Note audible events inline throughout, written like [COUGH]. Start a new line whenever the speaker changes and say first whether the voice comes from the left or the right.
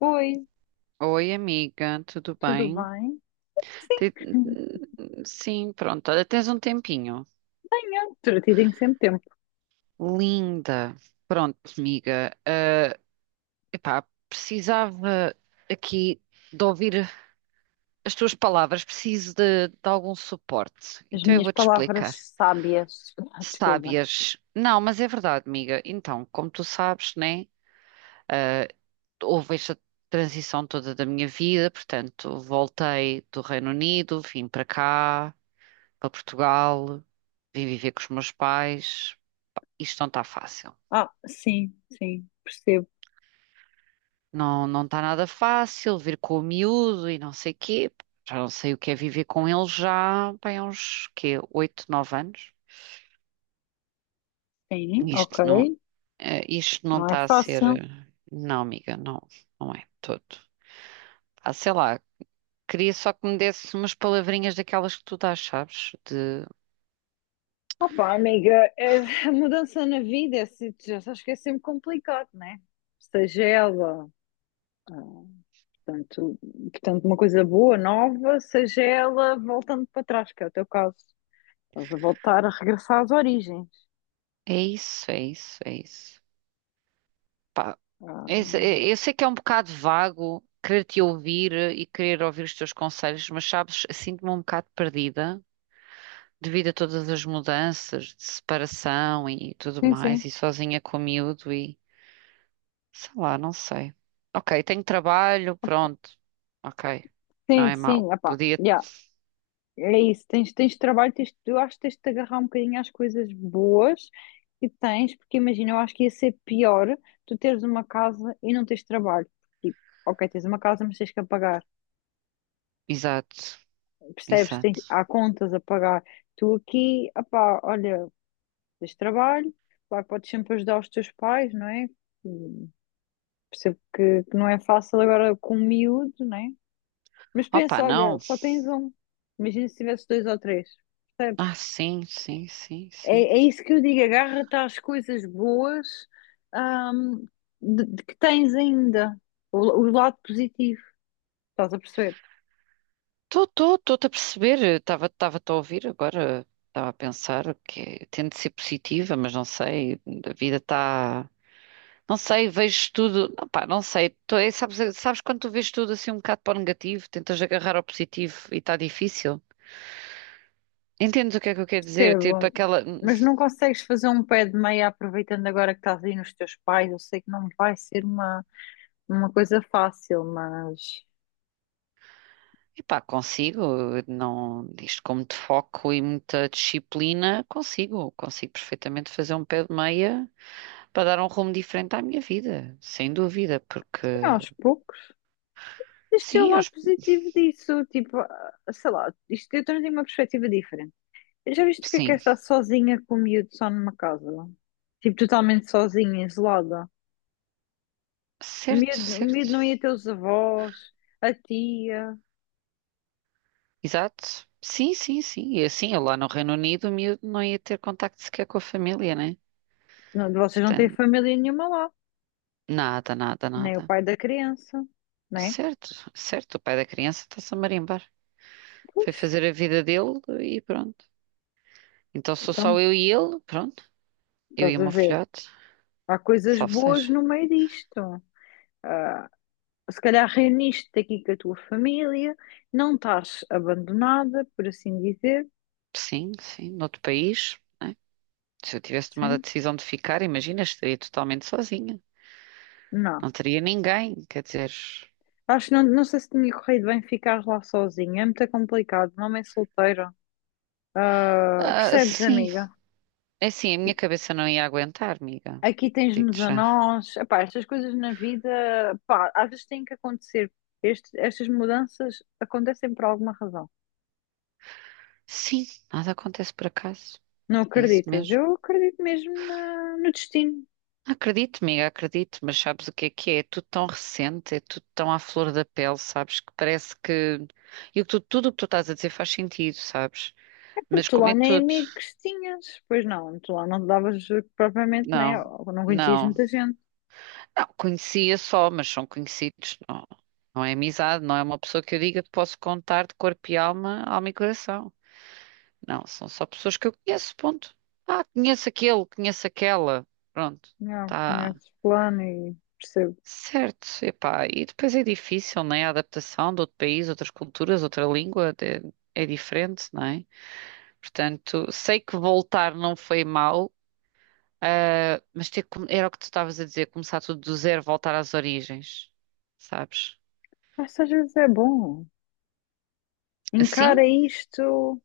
left: Oi,
right: Oi, amiga, tudo
left: tudo
right: bem?
left: bem?
right: Te-
left: Sim, [LAUGHS]
right: Sim, pronto, olha, tens um tempinho.
left: tenho. Tudo tem sempre tempo.
right: Linda. Pronto, amiga, epá, precisava aqui de ouvir as tuas palavras, preciso de algum suporte.
left: As
right: Então eu
left: minhas
right: vou-te
left: palavras
right: explicar.
left: sábias. [LAUGHS] Desculpa.
right: Sábias. Não, mas é verdade, amiga. Então, como tu sabes, né? Houve esta transição toda da minha vida, portanto, voltei do Reino Unido, vim para cá. Para Portugal, vim viver com os meus pais. Isto não está fácil.
left: Ah, sim, percebo.
right: Não, não está nada fácil vir com o miúdo e não sei quê. Já não sei o que é viver com ele já, bem, há uns quê, oito, nove anos.
left: Sim, ok.
right: Isto não, isto não
left: Não é
right: está a ser.
left: fácil.
right: Não, amiga, não, não é todo. Ah, sei lá, queria só que me desse umas palavrinhas daquelas que tu dás, sabes? De
left: Opa, amiga, a mudança na vida, é, já sabes que é sempre complicado, né? Seja ela, ah, portanto, portanto, uma coisa boa, nova, seja ela voltando para trás, que é o teu caso. Estás a voltar a regressar às origens.
right: é isso, é isso, é isso.
left: Ah,
right: Eu, sei que é um bocado vago querer te ouvir e querer ouvir os teus conselhos, mas sabes, sinto-me um bocado perdida devido a todas as mudanças de separação e tudo
left: sim,
right: mais,
left: sim,
right: e sozinha com o miúdo e sei lá, não sei. Ok, tenho trabalho, pronto. Ok, não
left: sim,
right: é mau.
left: sim, epá,
right: Podia.
left: já. É isso, tens, tens trabalho, tens, eu acho que tens de te agarrar um bocadinho às coisas boas que tens, porque imagina, eu acho que ia ser pior tu teres uma casa e não tens trabalho. Tipo, ok, tens uma casa, mas tens que a pagar,
right: Exato,
left: percebes? Tens,
right: exato.
left: há contas a pagar. Tu aqui, opá, olha, tens trabalho, claro que podes sempre ajudar os teus pais, não é? Hum, Percebo que não é fácil agora com o miúdo, não é? Mas
right: Opa,
left: pensa, olha,
right: não.
left: só tens um. Imagina se tivesse dois ou três, percebes?
right: Ah, sim, sim, sim,
left: É,
right: sim.
left: é isso que eu digo, agarra-te às coisas boas, ahm, de que tens ainda, o lado positivo, estás a perceber?
right: Estou-te a perceber, estava-te a ouvir agora, estava a pensar que tento ser positiva, mas não sei, a vida está. Não sei, vejo tudo. Não, pá, não sei. Tô, é, sabes, sabes quando tu vês tudo assim um bocado para o negativo, tentas agarrar ao positivo e está difícil? Entendes o que é que eu quero dizer? Tipo
left: Percebo,
right: aquela.
left: mas não consegues fazer um pé de meia aproveitando agora que estás aí nos teus pais. Eu sei que não vai ser uma coisa fácil, mas
right: Epá, consigo, não, isto com muito foco e muita disciplina, consigo perfeitamente fazer um pé de meia para dar um rumo diferente à minha vida, sem dúvida,
left: é,
right: porque.
left: aos poucos. Este é o
right: Sim,
left: lado
right: aos-
left: positivo disso, tipo, ah, sei lá, isto eu tenho uma perspectiva diferente. Já viste o que é
right: sim,
left: estar sozinha com o miúdo só numa casa? Tipo, totalmente sozinha, isolada. O
right: certo,
left: miúdo, o
right: certo,
left: miúdo não ia ter os avós, a tia.
right: exato. Sim, sim, sim. E assim, eu lá no Reino Unido, o miúdo não ia ter contacto sequer com a família, né?
left: Não, vocês não têm
right: Portanto,
left: família nenhuma lá,
right: nada, nada,
left: nem o
right: nada.
left: pai da criança, né?
right: Certo, certo. O pai da criança está-se a marimbar. Foi
left: Pois,
right: fazer a vida dele e pronto. Então sou
left: então,
right: só eu e ele, pronto. Eu e
left: estás
right: o
left: a
right: meu
left: ver.
right: filhote,
left: Há coisas
right: salve
left: boas
right: seja.
left: no meio disto. Ah, se calhar reuniste-te aqui com a tua família, não estás abandonada, por assim dizer.
right: Sim, sim, noutro país, né? Se eu tivesse tomado a
left: Sim?
right: decisão de ficar, imagina, estaria totalmente sozinha.
left: Não.
right: Não teria ninguém, quer dizer.
left: Acho que não, não sei se tinha corrido bem ficar lá sozinha. É muito complicado. Uma mãe solteira. Ah,
right: Ah,
left: percebes,
right: sim.
left: amiga?
right: É assim, a minha cabeça não ia aguentar, amiga.
left: Aqui tens-nos
right: Digo-te
left: a
right: já.
left: nós. Epá, estas coisas na vida, pá, às vezes têm que acontecer. Estas mudanças acontecem por alguma razão.
right: Sim, nada acontece por acaso.
left: Não
right: É isso
left: acreditas?
right: mesmo.
left: Eu acredito mesmo no destino.
right: Acredito, amiga, acredito, mas sabes o que é que é? É tudo tão recente, é tudo tão à flor da pele, sabes? Que parece que. E o tudo o que tu estás a dizer faz sentido, sabes?
left: É porque
right: Mas
left: tu
right: como
left: lá
right: é
left: nem
right: tudo?
left: amigos tinhas. Pois não, tu lá não te davas propriamente, né?
right: Não,
left: Ou não conhecias
right: não.
left: muita gente.
right: Não, conhecia só, mas são conhecidos. Não, não é amizade, não é uma pessoa que eu diga que posso contar de corpo e alma, alma e coração. Não, são só pessoas que eu conheço, ponto. Ah, conheço aquele, conheço aquela. Pronto,
left: Não,
right: tá
left: conheces plano e percebo.
right: certo. Epá, e depois é difícil, né? A adaptação de outro país, outras culturas, outra língua é diferente, não é? Portanto, sei que voltar não foi mau, mas ter, era o que tu estavas a dizer, começar tudo do zero, voltar às origens, sabes?
left: Mas às vezes é bom.
right: Assim,
left: Encara isto.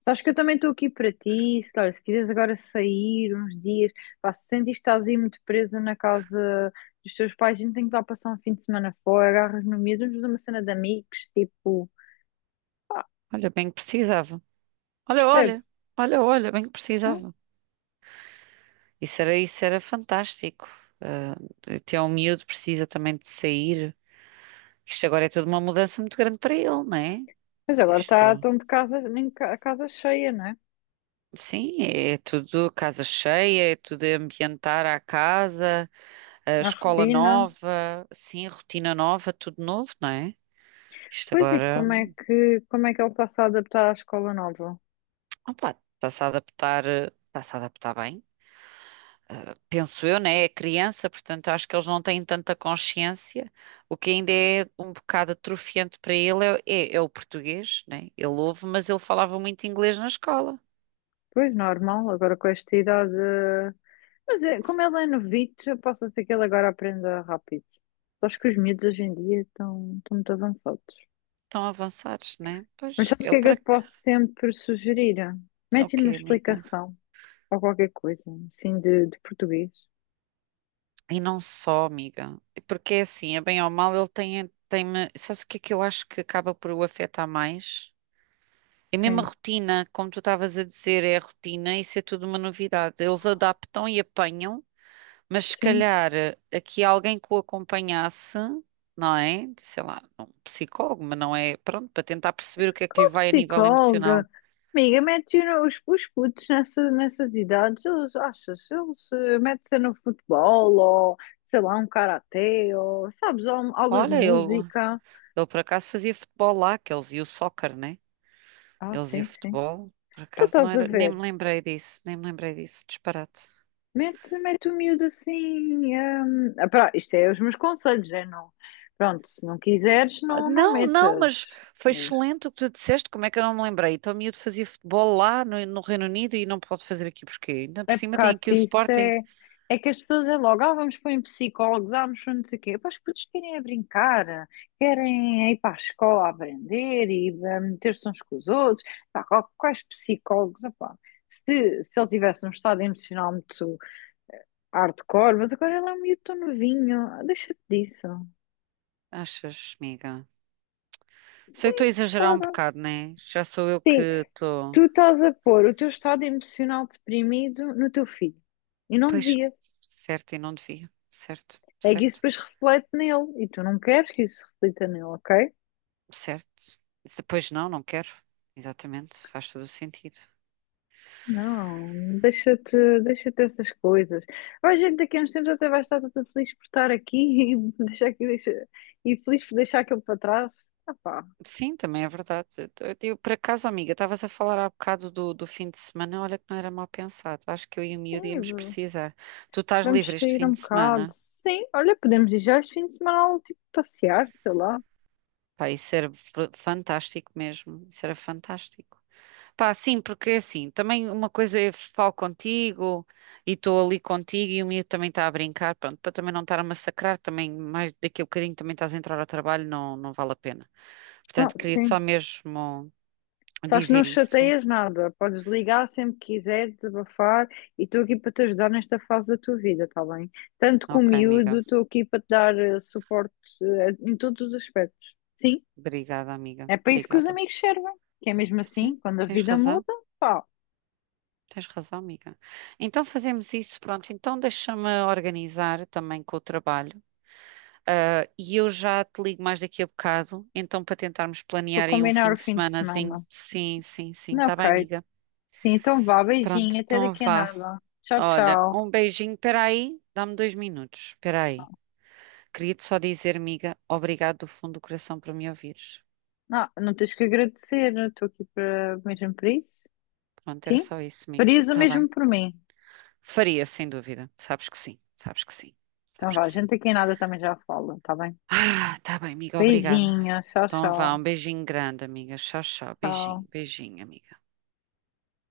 left: Sabes que eu também estou aqui para ti, se, olha, se quiseres agora sair uns dias, pá, se sentires que estás aí muito presa na casa dos teus pais, a gente tem que lá passar um fim de semana fora, agarras no miúdo, vamos fazer uma cena de amigos, tipo, pá,
right: olha, bem que precisava. Olha,
left: percebes,
right: olha, olha, olha, bem que
left: não?
right: precisava. Isso era fantástico. Ah, até um miúdo precisa também de sair. Isto agora é tudo uma mudança muito grande para ele, não é?
left: Mas agora tá,
right: Isto,
left: estão de casa, nem ca- a casa cheia, não é?
right: sim, é tudo casa cheia, é tudo ambientar a casa, a
left: A
right: escola
left: rotina.
right: nova, sim, rotina nova, tudo novo, não é? Isto
left: Pois e
right: agora,
left: como é que ele está-se a adaptar à escola nova?
right: opa, está-se a adaptar, está-se a adaptar bem. Penso eu, né? É criança, portanto acho que eles não têm tanta consciência. O que ainda é um bocado atrofiante para ele é o português, né? Ele ouve, mas ele falava muito inglês na escola.
left: Pois, normal, agora com esta idade. Mas é, como ele é novito, eu posso ser que ele agora aprenda rápido. Acho que os miúdos hoje em dia estão, estão muito avançados.
right: Tão avançados, né?
left: Mas
right: Pois,
left: sabes o que
right: ele
left: é que
right: para
left: eu te
right: quê?
left: posso sempre sugerir? Mete-lhe
right: Ok,
left: uma
right: amiga.
left: explicação ou qualquer coisa, assim, de português.
right: E não só, amiga. Porque é assim, é bem ou mal, ele tem... Sabes o que é que eu acho que acaba por o afetar mais? É mesmo a
left: Sim,
right: rotina, como tu estavas a dizer, é a rotina, isso é tudo uma novidade. Eles adaptam e apanham. Mas se
left: sim.
right: calhar aqui alguém que o acompanhasse, não é? Sei lá, um psicólogo, mas não é. Pronto, para tentar perceber o que é que lhe
left: Qual
right: vai a nível emocional.
left: psicóloga? Amiga, mete os putos nessa, nessas idades, eles, achas, eles metem-se no futebol ou, sei lá, um karatê ou, sabes, ou aulas de
right: Olha, ele,
left: música.
right: ele por acaso fazia futebol lá, que eles iam o soccer, né?
left: Ah,
right: Eles iam o
left: sim, sim.
right: futebol. Por
left: Tu
right: acaso não
left: estás a
right: era. Nem
left: ver?
right: me lembrei disso, nem me lembrei disso. Disparate.
left: Mete, mete o miúdo assim. Hum, ah, pá, isto é os meus conselhos, é não. Pronto, se não quiseres, não, não
right: Não, não,
left: metas.
right: mas foi
left: Mas
right: excelente o que tu disseste. Como é que eu não me lembrei? Então, o miúdo fazia futebol lá no Reino Unido e não pode fazer aqui porquê? Ainda por
left: é
right: cima tem
left: pecado,
right: aqui o
left: isso
right: Sporting.
left: é, é que as pessoas é logo, ah, vamos pôr em psicólogos, ah, vamos pôr não sei o quê. Pá, os putos querem é brincar, querem é ir para a escola aprender e ah, meter-se uns com os outros. Pá, quais psicólogos? Ah, pá. Se ele tivesse um estado emocional muito hardcore, mas agora ele é um miúdo tão novinho, ah, deixa-te disso.
right: Achas, amiga? Sei que estou a exagerar um
left: Claro.
right: bocado, né? Já sou eu que
left: Sim,
right: estou.
left: tu estás a pôr o teu estado emocional deprimido no teu filho. E não
right: Pois,
left: devia.
right: certo, e não devia. Certo,
left: É que isso
right: certo,
left: depois reflete nele. E tu não queres que isso se reflita nele, ok?
right: certo. Pois não, não quero. Exatamente, faz todo o sentido.
left: Não, deixa-te, deixa-te essas coisas. Vai, gente, daqui a uns tempos até vais estar toda feliz por estar aqui [LAUGHS] e deixar que deixa, e feliz por deixar aquilo para trás. Ah pá,
right: Sim, também é verdade. Por acaso, amiga, estavas a falar há bocado do fim de semana. Olha que não era mal pensado. Acho que eu e o miúdo
left: sim,
right: íamos precisar. Tu estás livre
left: vamos
right: este
left: sair
right: fim
left: um
right: de
left: bocado.
right: semana?
left: Sim, olha, podemos ir já este fim de semana, tipo, passear, sei lá.
right: Pá, isso era fantástico mesmo. Isso era fantástico. Pá, sim, porque é assim, também uma coisa é falo contigo e estou ali contigo e o miúdo também está a brincar, pronto, para também não estar a massacrar, também mais daqui a bocadinho também estás a entrar ao trabalho, não, não vale a pena.
left: Ah,
right: Portanto, queria só
left: sim.
right: mesmo
left: Sabes, não
right: dizer isso.
left: chateias nada, podes ligar sempre que quiseres, desabafar, e estou aqui para te ajudar nesta fase da tua vida, está bem? Tanto com o
right: Ok, amiga.
left: miúdo, estou aqui para te dar suporte em todos os aspectos. Sim,
right: Obrigada, amiga.
left: é para isso que os
right: Obrigada.
left: amigos servem, que é mesmo assim,
right: Sim,
left: quando a
right: tens
left: vida
right: razão.
left: muda, pá,
right: Tens razão, amiga. Então fazemos isso, pronto. Então deixa-me organizar também com o trabalho. E eu já te ligo mais daqui a bocado, então para tentarmos
left: para
right: planear aí um
left: combinar
right: fim
left: o
right: de
left: fim de
right: semanazinho.
left: semana.
right: Sim, sim, sim,
left: Não,
right: tá bem,
left: ok.
right: amiga.
left: Sim, então vá,
right: Pronto,
left: beijinho, até
right: então
left: daqui a
right: vá.
left: nada. Tchau,
right: Olha,
left: tchau.
right: um beijinho, peraí, dá-me 2 minutos, peraí. Queria-te só dizer, amiga, obrigado do fundo do coração por me ouvires.
left: Não, não tens que agradecer, estou aqui para, mesmo para isso.
right: Pronto, era
left: Sim?
right: só isso, amiga.
left: Farias o
right: Tá bem.
left: mesmo por mim.
right: Faria, sem dúvida. Sabes que sim, sabes que sim,
left: Então
right: sabes
left: vá,
right: que
left: a
right: sim.
left: gente aqui em nada também já fala, tá bem?
right: Ah, tá bem, amiga, obrigada.
left: Beijinhos, tchau,
right: Então vá,
left: tchau.
right: um beijinho grande, amiga. Tchau, tchau.
left: Tchau.
right: Beijinho, beijinho, amiga.